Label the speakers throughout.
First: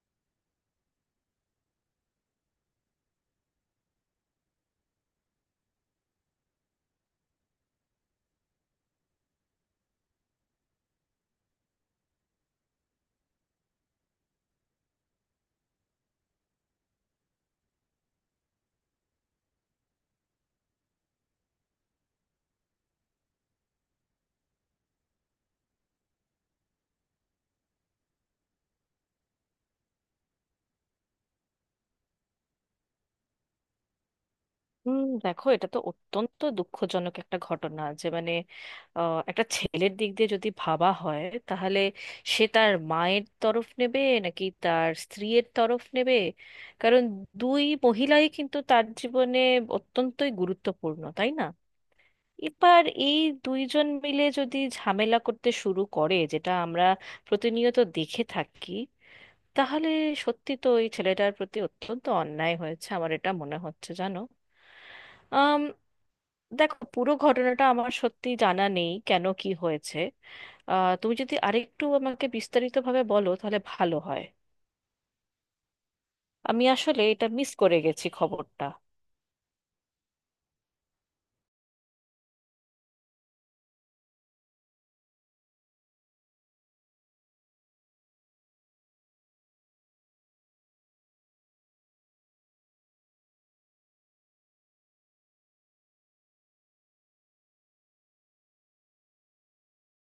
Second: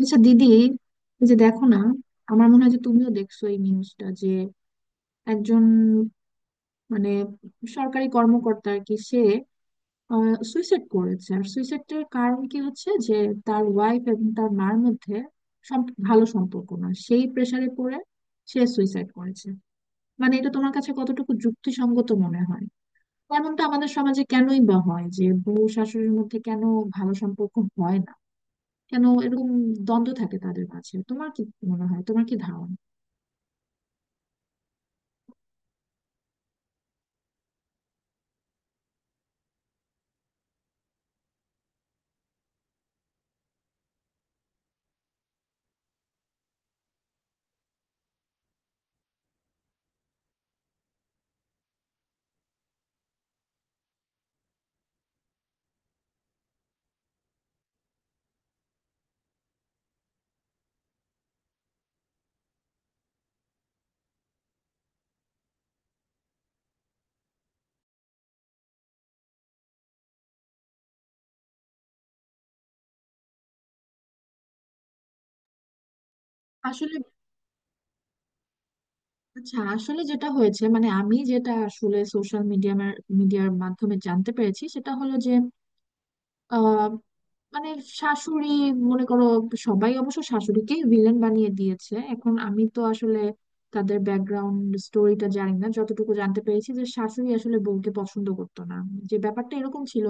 Speaker 1: আচ্ছা দিদি এই যে দেখো না, আমার মনে হয় যে তুমিও দেখছো এই নিউজটা যে একজন মানে সরকারি কর্মকর্তা আর কি, সে সুইসাইড করেছে। আর সুইসাইডের কারণ কি হচ্ছে যে তার ওয়াইফ এবং তার মার মধ্যে ভালো সম্পর্ক না, সেই প্রেসারে পড়ে সে সুইসাইড করেছে। মানে এটা তোমার কাছে কতটুকু যুক্তিসঙ্গত মনে হয়? এমনটা আমাদের সমাজে কেনই বা হয় যে বউ শাশুড়ির মধ্যে কেন ভালো সম্পর্ক হয় না? কেন এরকম দ্বন্দ্ব থাকে তাদের মাঝে? তোমার কি মনে হয়, তোমার কি ধারণা?
Speaker 2: হুম, দেখো, এটা তো অত্যন্ত দুঃখজনক একটা ঘটনা যে মানে একটা ছেলের দিক দিয়ে যদি ভাবা হয়, তাহলে সে তার মায়ের তরফ নেবে নাকি তার স্ত্রীর তরফ নেবে? কারণ দুই মহিলাই কিন্তু তার জীবনে অত্যন্তই গুরুত্বপূর্ণ, তাই না? এবার এই দুইজন মিলে যদি ঝামেলা করতে শুরু করে, যেটা আমরা প্রতিনিয়ত দেখে থাকি, তাহলে সত্যি তো এই ছেলেটার প্রতি অত্যন্ত অন্যায় হয়েছে, আমার এটা মনে হচ্ছে, জানো। দেখো, পুরো ঘটনাটা আমার সত্যি জানা নেই কেন কি হয়েছে। তুমি যদি আরেকটু আমাকে বিস্তারিতভাবে বলো তাহলে ভালো হয়। আমি
Speaker 1: আসলে,
Speaker 2: আসলে এটা মিস করে গেছি খবরটা।
Speaker 1: আচ্ছা, আসলে যেটা হয়েছে, মানে আমি যেটা আসলে সোশ্যাল মিডিয়ার মিডিয়ার মাধ্যমে জানতে পেরেছি সেটা হলো যে মানে শাশুড়ি, মনে করো, সবাই অবশ্য শাশুড়িকে ভিলেন বানিয়ে দিয়েছে। এখন আমি তো আসলে তাদের ব্যাকগ্রাউন্ড স্টোরিটা জানি না। যতটুকু জানতে পেরেছি যে শাশুড়ি আসলে বউকে পছন্দ করতো না, যে ব্যাপারটা এরকম ছিল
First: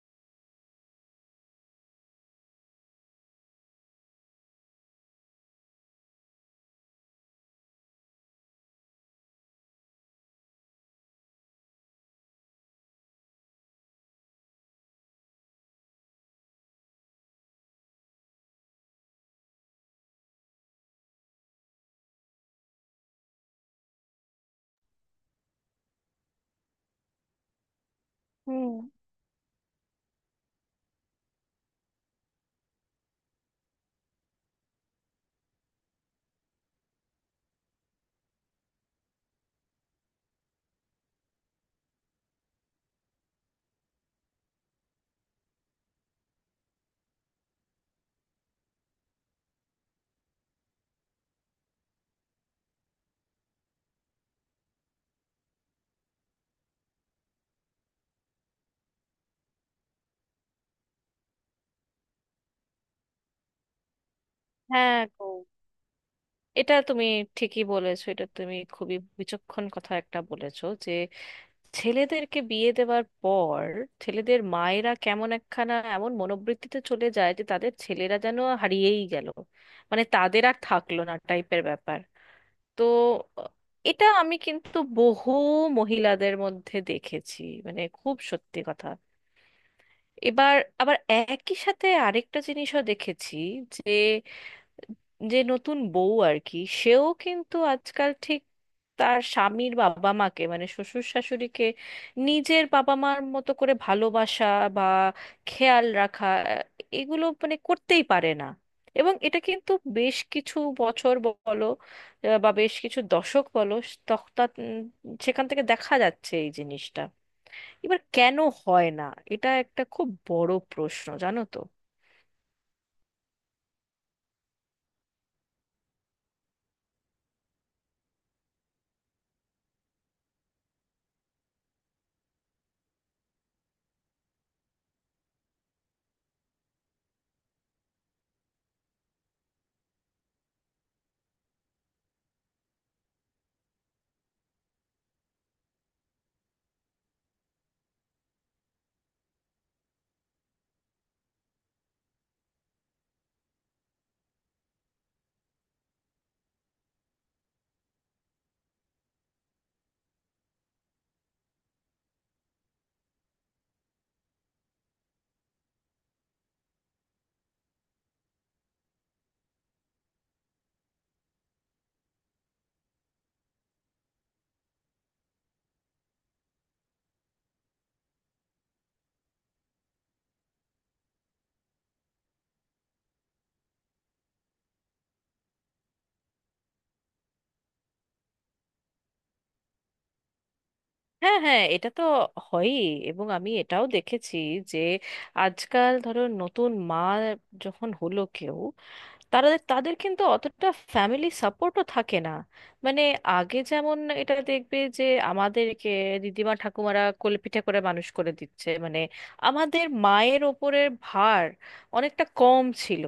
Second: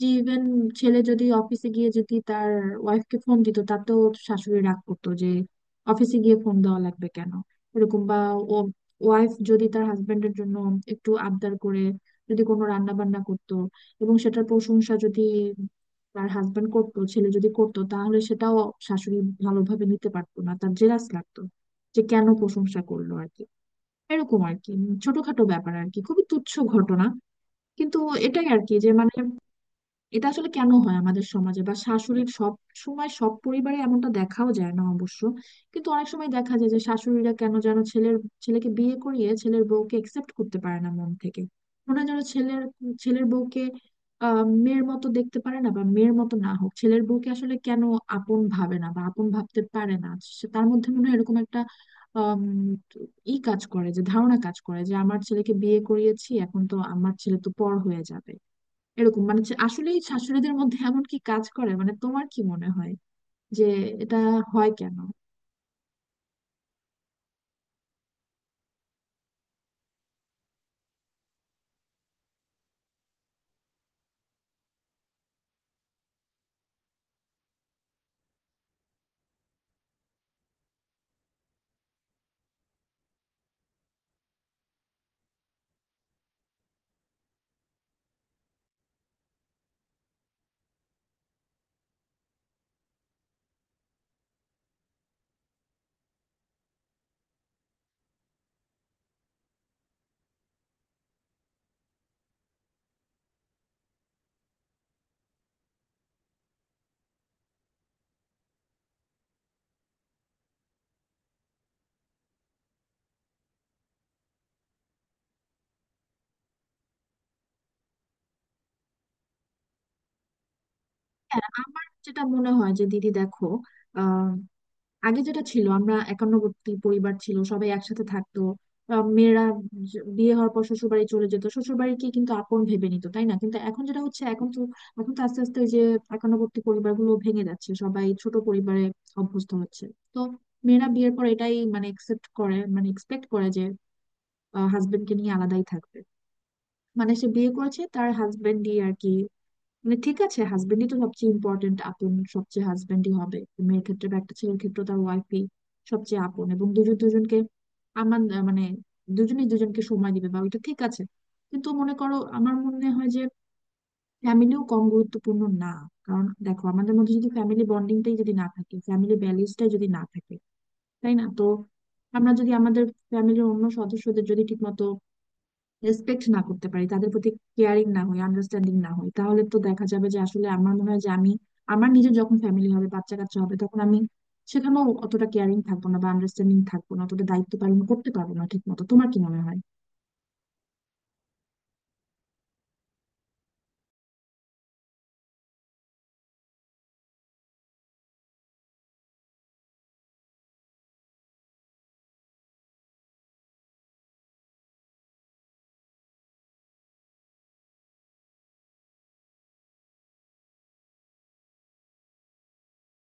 Speaker 1: যে ইভেন ছেলে যদি অফিসে গিয়ে যদি তার ওয়াইফকে ফোন দিত তাতেও শাশুড়ি রাগ করতো যে অফিসে গিয়ে ফোন দেওয়া লাগবে কেন। এরকম, বা ও ওয়াইফ যদি তার হাজবেন্ডের জন্য একটু আবদার করে, যদি কোনো রান্না বান্না করতো এবং সেটার প্রশংসা যদি তার হাজবেন্ড করতো, ছেলে যদি করতো, তাহলে সেটাও শাশুড়ি ভালোভাবে নিতে পারতো না, তার জেলাস লাগতো যে কেন প্রশংসা করলো আর কি। এরকম আর কি ছোটখাটো ব্যাপার আর কি, খুবই তুচ্ছ ঘটনা, কিন্তু এটাই আর
Speaker 2: হুম।
Speaker 1: কি যে মানে এটা আসলে কেন হয় আমাদের সমাজে? বা শাশুড়ির সব সময় সব পরিবারে এমনটা দেখাও যায় না অবশ্য, কিন্তু অনেক সময় দেখা যায় যে শাশুড়িরা কেন যেন ছেলেকে বিয়ে করিয়ে ছেলের বউকে একসেপ্ট করতে পারে না মন থেকে। মনে হয় যেন ছেলের ছেলের বউকে আহ মেয়ের মতো দেখতে পারে না, বা মেয়ের মতো না হোক ছেলের বউকে আসলে কেন আপন ভাবে না বা আপন ভাবতে পারে না। তার মধ্যে মনে হয় এরকম একটা আম, ই কাজ করে, যে ধারণা কাজ করে যে আমার ছেলেকে বিয়ে করিয়েছি, এখন তো আমার ছেলে তো পর হয়ে যাবে। এরকম, মানে হচ্ছে আসলেই শাশুড়িদের মধ্যে এমন কি কাজ করে, মানে তোমার কি মনে হয় যে এটা হয় কেন?
Speaker 2: হ্যাঁ গো, এটা তুমি ঠিকই বলেছো, এটা তুমি খুবই বিচক্ষণ কথা একটা বলেছো যে ছেলেদেরকে বিয়ে দেওয়ার পর ছেলেদের মায়েরা কেমন একখানা এমন মনোবৃত্তিতে চলে যায় যে তাদের ছেলেরা যেন হারিয়েই গেল, মানে তাদের আর থাকলো না টাইপের ব্যাপার। তো আহ, এটা আমি কিন্তু বহু মহিলাদের মধ্যে দেখেছি, মানে খুব সত্যি কথা। এবার আবার একই সাথে আরেকটা জিনিসও দেখেছি যে যে নতুন বউ আর কি, সেও কিন্তু আজকাল ঠিক তার স্বামীর বাবা মাকে মানে শ্বশুর শাশুড়িকে নিজের বাবা মার মতো করে ভালোবাসা বা খেয়াল রাখা, আহ, এগুলো মানে করতেই পারে না। এবং এটা কিন্তু বেশ কিছু বছর বলো, বা বেশ কিছু দশক বলো, তখ- তা- উম, সেখান থেকে দেখা যাচ্ছে এই জিনিসটা। এবার কেন হয় না, এটা একটা খুব বড় প্রশ্ন, জানো
Speaker 1: হ্যাঁ,
Speaker 2: তো।
Speaker 1: আমার যেটা মনে হয় যে দিদি দেখো, আহ আগে যেটা ছিল, আমরা একান্নবর্তী পরিবার ছিল, সবাই একসাথে থাকতো। মেয়েরা বিয়ে হওয়ার পর শ্বশুর বাড়ি চলে যেত, শ্বশুর বাড়িকে কিন্তু আপন ভেবে নিত, তাই না? কিন্তু এখন যেটা হচ্ছে, এখন তো আস্তে আস্তে ওই যে একান্নবর্তী পরিবারগুলো ভেঙে যাচ্ছে, সবাই ছোট পরিবারে অভ্যস্ত হচ্ছে। তো মেয়েরা বিয়ের পর এটাই মানে একসেপ্ট করে, মানে এক্সপেক্ট করে যে হাজবেন্ডকে নিয়ে আলাদাই থাকবে। মানে সে বিয়ে করেছে, তার হাজবেন্ডই আর কি, মানে ঠিক আছে হাজবেন্ডই তো সবচেয়ে ইম্পর্টেন্ট আপন, সবচেয়ে হাজবেন্ডই হবে মেয়ের ক্ষেত্রে, বা একটা ছেলের ক্ষেত্রে তার ওয়াইফই সবচেয়ে আপন, এবং দুজন দুজনকে, আমার মানে দুজনেই দুজনকে সময় দিবে, বা ওইটা ঠিক আছে। কিন্তু মনে করো, আমার মনে হয় যে ফ্যামিলিও কম গুরুত্বপূর্ণ না, কারণ দেখো আমাদের মধ্যে যদি ফ্যামিলি বন্ডিংটাই যদি না থাকে, ফ্যামিলি ভ্যালিউসটাই যদি না থাকে, তাই না? তো আমরা যদি আমাদের ফ্যামিলির অন্য সদস্যদের যদি ঠিকমতো রেসপেক্ট না করতে পারি, তাদের প্রতি কেয়ারিং না হই, আন্ডারস্ট্যান্ডিং না হই, তাহলে তো দেখা যাবে যে আসলে আমার মনে হয় যে আমি আমার নিজের যখন ফ্যামিলি হবে, বাচ্চা কাচ্চা হবে, তখন আমি সেখানেও অতটা কেয়ারিং থাকবো না বা আন্ডারস্ট্যান্ডিং থাকবো না, অতটা দায়িত্ব পালন করতে পারবো না ঠিক মতো। তোমার কি মনে হয়?
Speaker 2: হ্যাঁ হ্যাঁ, এটা তো হয়ই। এবং আমি এটাও দেখেছি যে আজকাল ধরো নতুন মা যখন হলো কেউ, তারা তাদের কিন্তু অতটা ফ্যামিলি সাপোর্টও থাকে না। মানে আগে যেমন এটা দেখবে যে আমাদেরকে দিদিমা ঠাকুমারা কোলেপিঠে করে মানুষ করে দিচ্ছে, মানে আমাদের মায়ের ওপরের ভার অনেকটা কম ছিল।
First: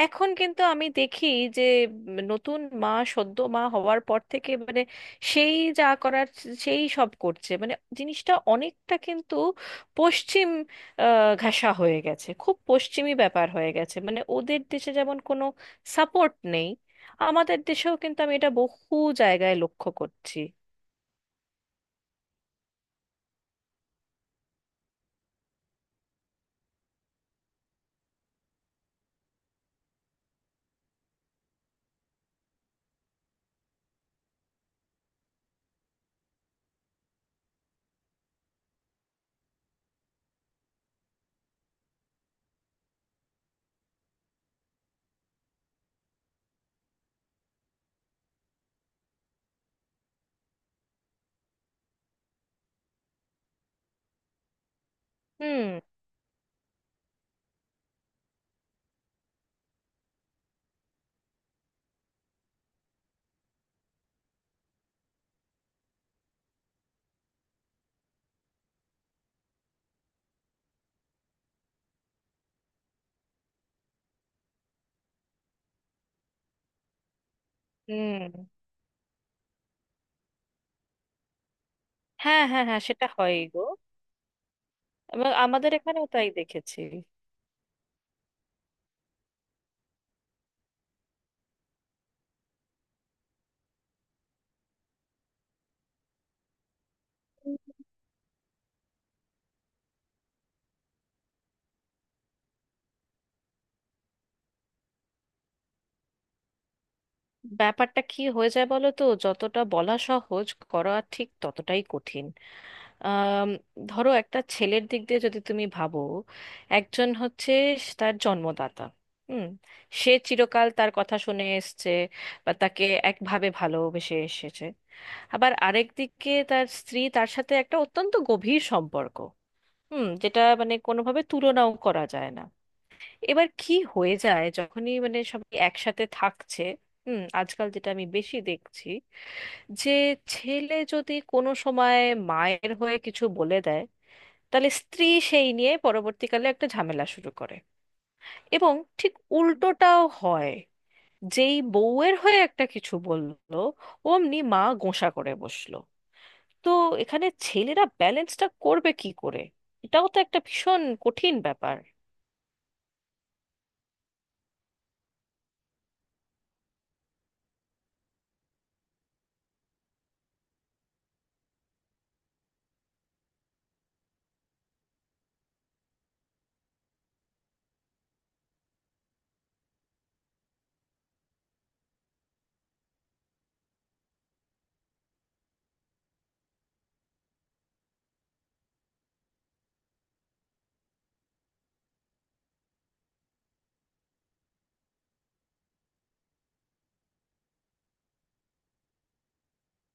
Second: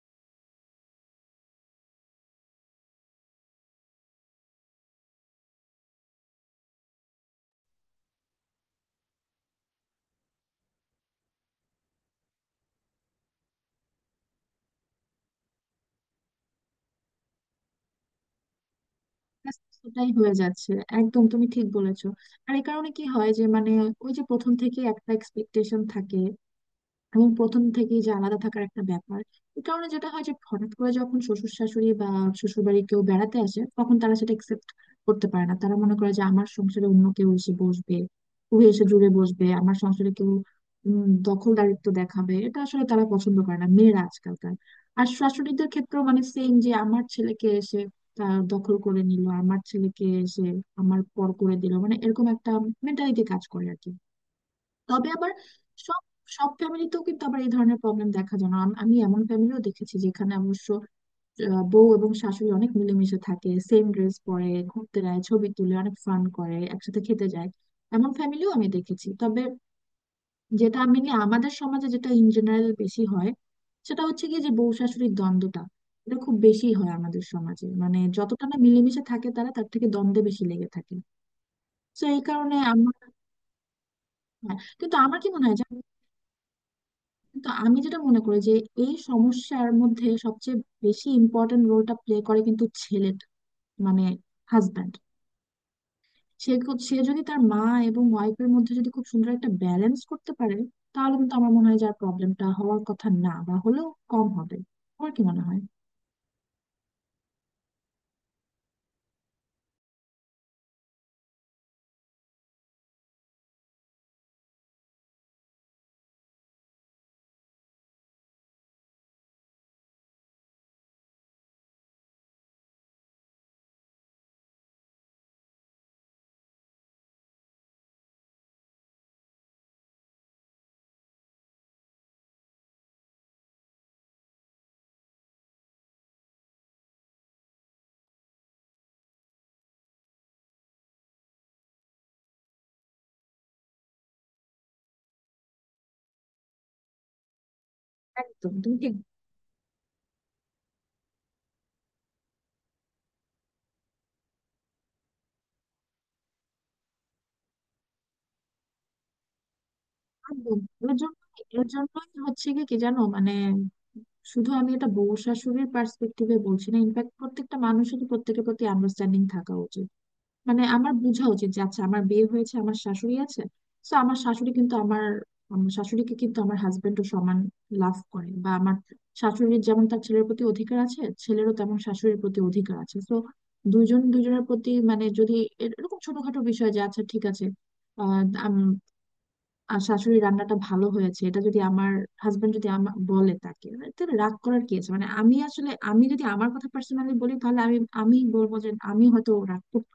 Speaker 2: এখন কিন্তু আমি দেখি যে নতুন মা সদ্য মা হওয়ার পর থেকে মানে সেই যা করার সেই সব করছে। মানে জিনিসটা অনেকটা কিন্তু পশ্চিম ঘেঁষা হয়ে গেছে, খুব পশ্চিমী ব্যাপার হয়ে গেছে। মানে ওদের দেশে যেমন কোনো সাপোর্ট নেই, আমাদের দেশেও কিন্তু আমি এটা বহু জায়গায়
Speaker 1: ব্যাস,
Speaker 2: লক্ষ্য
Speaker 1: সেটাই হয়ে
Speaker 2: করছি।
Speaker 1: যাচ্ছে। একদম তুমি ঠিক বলেছো। আর এই কারণে কি হয় যে মানে ওই যে প্রথম থেকে একটা এক্সপেকটেশন থাকে এবং প্রথম থেকেই যে আলাদা থাকার একটা ব্যাপার, এই কারণে যেটা হয় যে হঠাৎ করে যখন শ্বশুর শাশুড়ি বা শ্বশুর বাড়ি কেউ বেড়াতে আসে, তখন তারা সেটা একসেপ্ট করতে পারে না। তারা মনে করে যে আমার সংসারে অন্য কেউ এসে বসবে, কেউ এসে জুড়ে বসবে, আমার সংসারে কেউ দখলদারিত্ব দেখাবে, এটা আসলে তারা পছন্দ করে না মেয়েরা আজকালকার। আর শাশুড়িদের ক্ষেত্রেও মানে সেম, যে আমার ছেলেকে এসে তার দখল করে নিল, আমার ছেলেকে এসে আমার পর করে দিল, মানে এরকম একটা মেন্টালিটি কাজ করে আর কি। তবে আবার
Speaker 2: হুম।
Speaker 1: সব সব ফ্যামিলিতেও কিন্তু আবার এই ধরনের প্রবলেম দেখা যায় না। আমি এমন ফ্যামিলিও দেখেছি যেখানে অবশ্য বউ এবং শাশুড়ি অনেক মিলেমিশে থাকে, সেম ড্রেস পরে ঘুরতে যায়, ছবি তুলে, অনেক ফান করে, একসাথে খেতে যায়। এমন ফ্যামিলিও আমি দেখেছি। তবে যেটা আমি নিয়ে আমাদের সমাজে যেটা ইন জেনারেল বেশি হয়, সেটা হচ্ছে কি যে বউ শাশুড়ির দ্বন্দ্বটা এটা খুব বেশি হয় আমাদের সমাজে, মানে
Speaker 2: হুম।
Speaker 1: যতটা না মিলেমিশে থাকে তারা, তার থেকে দ্বন্দ্বে বেশি লেগে থাকে। তো এই
Speaker 2: হ্যাঁ
Speaker 1: কারণে
Speaker 2: হ্যাঁ হ্যাঁ,
Speaker 1: আমার,
Speaker 2: সেটা হয় গো।
Speaker 1: হ্যাঁ, কিন্তু আমার কি
Speaker 2: এবং
Speaker 1: মনে হয়,
Speaker 2: আমাদের এখানেও তাই দেখেছি।
Speaker 1: তো আমি যেটা মনে করি যে এই সমস্যার মধ্যে সবচেয়ে বেশি ইম্পর্টেন্ট রোলটা প্লে করে কিন্তু ছেলেটা, মানে হাজব্যান্ড। সে যদি তার মা এবং ওয়াইফের মধ্যে যদি খুব সুন্দর একটা ব্যালেন্স করতে পারে, তাহলে কিন্তু আমার মনে হয় যে আর প্রবলেমটা হওয়ার কথা না, বা হলেও কম হবে। তোমার কি মনে হয়?
Speaker 2: ব্যাপারটা কি হয়ে যায় বলো তো, যতটা বলা সহজ করা ঠিক ততটাই কঠিন। আম, ধরো একটা ছেলের দিক দিয়ে যদি তুমি ভাবো, একজন হচ্ছে তার জন্মদাতা। হুম। সে চিরকাল তার কথা শুনে এসছে বা তাকে একভাবে ভালোবেসে এসেছে। আবার আরেক দিকে তার স্ত্রী, তার সাথে একটা অত্যন্ত গভীর সম্পর্ক। হুম। যেটা মানে কোনোভাবে তুলনাও করা যায় না। এবার কি হয়ে যায় যখনই মানে সবাই একসাথে থাকছে। হুম। আজকাল যেটা আমি বেশি দেখছি যে ছেলে যদি কোনো সময় মায়ের হয়ে কিছু বলে দেয়, তাহলে স্ত্রী সেই নিয়ে পরবর্তীকালে একটা ঝামেলা শুরু করে।
Speaker 1: একদম
Speaker 2: এবং
Speaker 1: তুমি ঠিক।
Speaker 2: ঠিক উল্টোটাও হয়, যেই বউয়ের হয়ে একটা কিছু বললো, অমনি মা গোঁসা করে বসলো। তো এখানে ছেলেরা ব্যালেন্সটা করবে কি করে, এটাও তো একটা
Speaker 1: একদম
Speaker 2: ভীষণ
Speaker 1: এর জন্য,
Speaker 2: কঠিন
Speaker 1: এর
Speaker 2: ব্যাপার।
Speaker 1: জন্যই হচ্ছে কি কি জানো মানে, শুধু আমি এটা বউ শাশুড়ির পার্সপেক্টিভে বলছি না, ইনফ্যাক্ট প্রত্যেকটা মানুষেরই প্রত্যেকের প্রতি আন্ডারস্ট্যান্ডিং থাকা উচিত। মানে আমার বোঝা উচিত যে আচ্ছা আমার বিয়ে হয়েছে, আমার শাশুড়ি আছে, তো আমার শাশুড়ি কিন্তু আমার, আমার শাশুড়িকে কিন্তু আমার হাজবেন্ডও সমান লাভ করে, বা আমার শাশুড়ির যেমন তার ছেলের প্রতি অধিকার আছে, ছেলেরও তেমন শাশুড়ির প্রতি অধিকার আছে। তো দুজন দুজনের প্রতি মানে যদি এরকম ছোটখাটো বিষয় যে আচ্ছা ঠিক আছে, আহ আম- আর শাশুড়ি রান্নাটা ভালো হয়েছে এটা যদি আমার হাজবেন্ড যদি আমার বলে তাকে মানে, তাহলে রাগ করার কি আছে? মানে আমি আসলে, আমি যদি আমার কথা পার্সোনালি বলি, তাহলে আমি, আমি বলবো যে আমি হয়তো রাগ করতে,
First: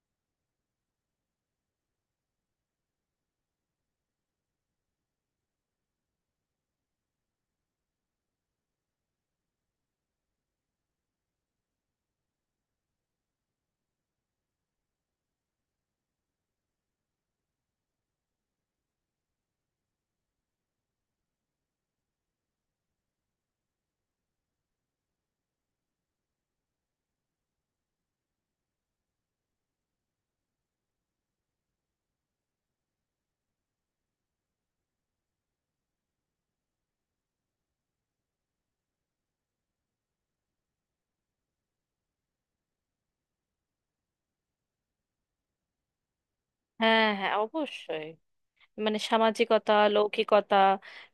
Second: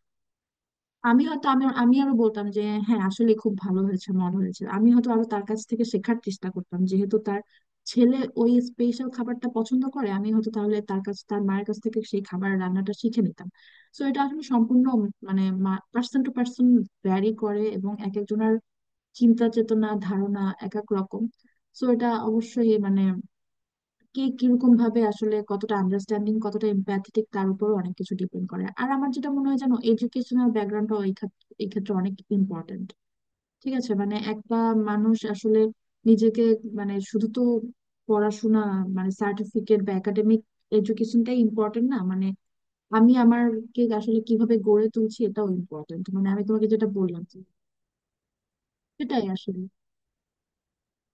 Speaker 1: আমি হয়তো আমি আমি আরো বলতাম যে হ্যাঁ আসলে খুব ভালো হয়েছে, মজা হয়েছে, আমি হয়তো আরো তার কাছ থেকে শেখার চেষ্টা করতাম, যেহেতু তার ছেলে ওই স্পেশাল খাবারটা পছন্দ করে, আমি হয়তো তাহলে তার কাছ, তার মায়ের কাছ থেকে সেই খাবার রান্নাটা শিখে নিতাম। তো এটা আসলে সম্পূর্ণ মানে পার্সন টু পার্সন ভ্যারি করে, এবং এক একজনের চিন্তা চেতনা ধারণা এক এক রকম। তো এটা অবশ্যই মানে কে কিরকম ভাবে আসলে, কতটা আন্ডারস্ট্যান্ডিং, কতটা এম্প্যাথেটিক, তার উপরও অনেক কিছু ডিপেন্ড করে। আর আমার যেটা মনে হয় জানো, এডুকেশনাল ব্যাকগ্রাউন্ডটা এই এই ক্ষেত্রে অনেক ইম্পর্ট্যান্ট। ঠিক আছে মানে একটা মানুষ আসলে নিজেকে, মানে শুধু তো পড়াশোনা মানে সার্টিফিকেট বা একাডেমিক এডুকেশনটাই ইম্পর্ট্যান্ট না, মানে আমি আমারকে আসলে কিভাবে গড়ে তুলছি এটাও ইম্পর্ট্যান্ট, মানে আমি তোমাকে যেটা
Speaker 2: হ্যাঁ
Speaker 1: বললাম।
Speaker 2: হ্যাঁ, অবশ্যই। মানে
Speaker 1: সেটাই আসলে।
Speaker 2: সামাজিকতা, লৌকিকতা,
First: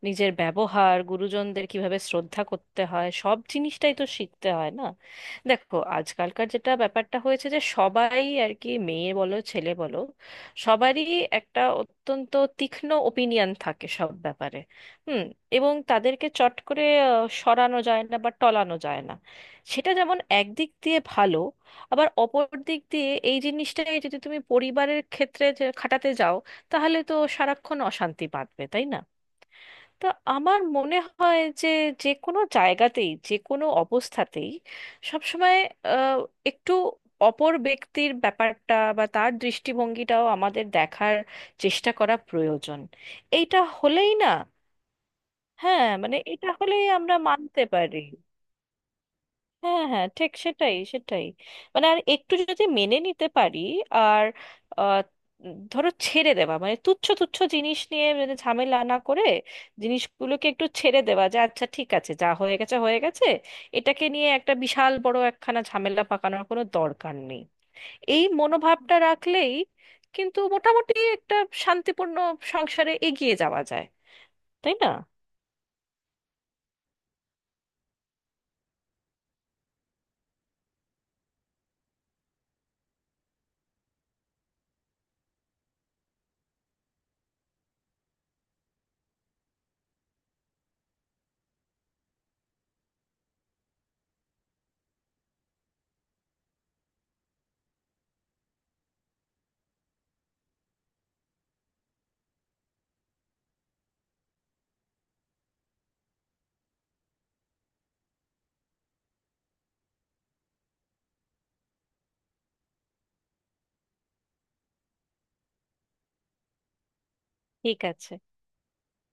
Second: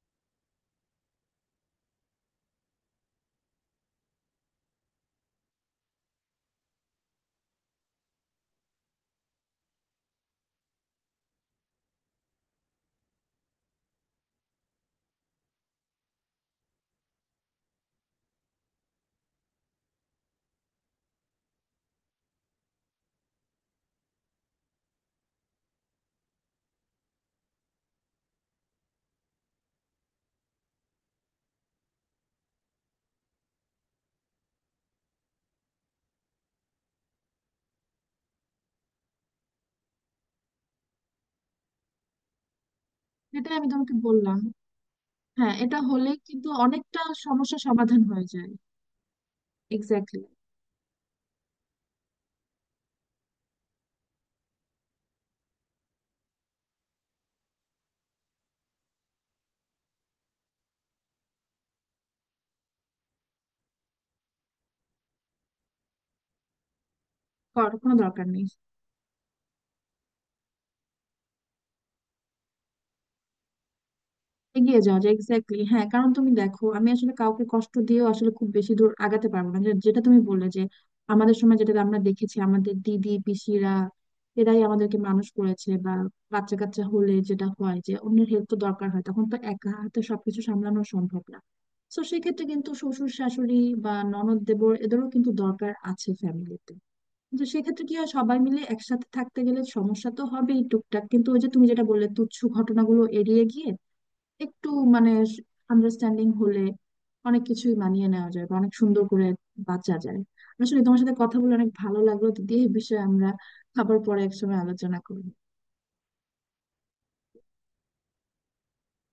Speaker 2: নিজের ব্যবহার, গুরুজনদের কিভাবে শ্রদ্ধা করতে হয়, সব জিনিসটাই তো শিখতে হয় না? দেখো, আজকালকার যেটা ব্যাপারটা হয়েছে, যে সবাই আর কি মেয়ে বলো ছেলে বলো, সবারই একটা অত্যন্ত তীক্ষ্ণ ওপিনিয়ন থাকে সব ব্যাপারে। হুম। এবং তাদেরকে চট করে সরানো যায় না বা টলানো যায় না। সেটা যেমন একদিক দিয়ে ভালো, আবার অপর দিক দিয়ে এই জিনিসটাই যদি তুমি পরিবারের ক্ষেত্রে যে খাটাতে যাও, তাহলে তো সারাক্ষণ অশান্তি বাঁধবে, তাই না? তা আমার মনে হয় যে যে কোনো জায়গাতেই, যে কোনো অবস্থাতেই, সবসময় আহ, একটু অপর ব্যক্তির ব্যাপারটা বা তার দৃষ্টিভঙ্গিটাও আমাদের দেখার চেষ্টা করা প্রয়োজন।
Speaker 1: সেটাই
Speaker 2: এইটা
Speaker 1: আমি তোমাকে
Speaker 2: হলেই না।
Speaker 1: বললাম। হ্যাঁ, এটা
Speaker 2: হ্যাঁ,
Speaker 1: হলে
Speaker 2: মানে
Speaker 1: কিন্তু
Speaker 2: এটা হলেই
Speaker 1: অনেকটা
Speaker 2: আমরা
Speaker 1: সমস্যা
Speaker 2: মানতে পারি।
Speaker 1: সমাধান হয়ে যায়।
Speaker 2: হ্যাঁ হ্যাঁ,
Speaker 1: এক্স্যাক্টলি।
Speaker 2: ঠিক সেটাই, সেটাই। মানে আর একটু যদি মেনে নিতে পারি, আর আহ, ধরো ছেড়ে দেওয়া, মানে তুচ্ছ তুচ্ছ জিনিস নিয়ে মানে ঝামেলা না করে জিনিসগুলোকে একটু ছেড়ে দেওয়া, যে আচ্ছা ঠিক আছে, যা হয়ে গেছে হয়ে গেছে, এটাকে নিয়ে একটা বিশাল বড় একখানা ঝামেলা পাকানোর কোনো দরকার নেই।
Speaker 1: কর কোনো
Speaker 2: এই
Speaker 1: দরকার নেই।
Speaker 2: মনোভাবটা রাখলেই কিন্তু মোটামুটি একটা শান্তিপূর্ণ সংসারে এগিয়ে যাওয়া যায়, তাই
Speaker 1: এগিয়ে
Speaker 2: না?
Speaker 1: যাওয়া যায়। এক্স্যাক্টলি, হ্যাঁ। কারণ তুমি দেখো, আমি আসলে কাউকে কষ্ট দিয়েও আসলে খুব বেশি দূর আগাতে পারবো না। যেটা তুমি বললে যে আমাদের সময় যেটা আমরা দেখেছি, আমাদের দিদি পিসিরা এরাই আমাদেরকে মানুষ করেছে। বা বাচ্চা কাচ্চা হলে যেটা হয় যে অন্যের হেল্প তো দরকার হয়, তখন তো একা হাতে সবকিছু সামলানো সম্ভব না। তো সেক্ষেত্রে কিন্তু শ্বশুর শাশুড়ি বা ননদ দেবর এদেরও কিন্তু দরকার আছে ফ্যামিলিতে। কিন্তু সেক্ষেত্রে কি হয়, সবাই মিলে একসাথে থাকতে গেলে সমস্যা তো হবেই টুকটাক, কিন্তু ওই যে তুমি যেটা বললে, তুচ্ছ ঘটনাগুলো এড়িয়ে গিয়ে একটু মানে আন্ডারস্ট্যান্ডিং হলে অনেক কিছুই মানিয়ে নেওয়া যায়, বা অনেক সুন্দর করে বাঁচা যায়। আসলে তোমার সাথে কথা বলে অনেক ভালো লাগলো দিদি। এই বিষয়ে আমরা আবার পরে একসময় আলোচনা করবো।
Speaker 2: ঠিক আছে।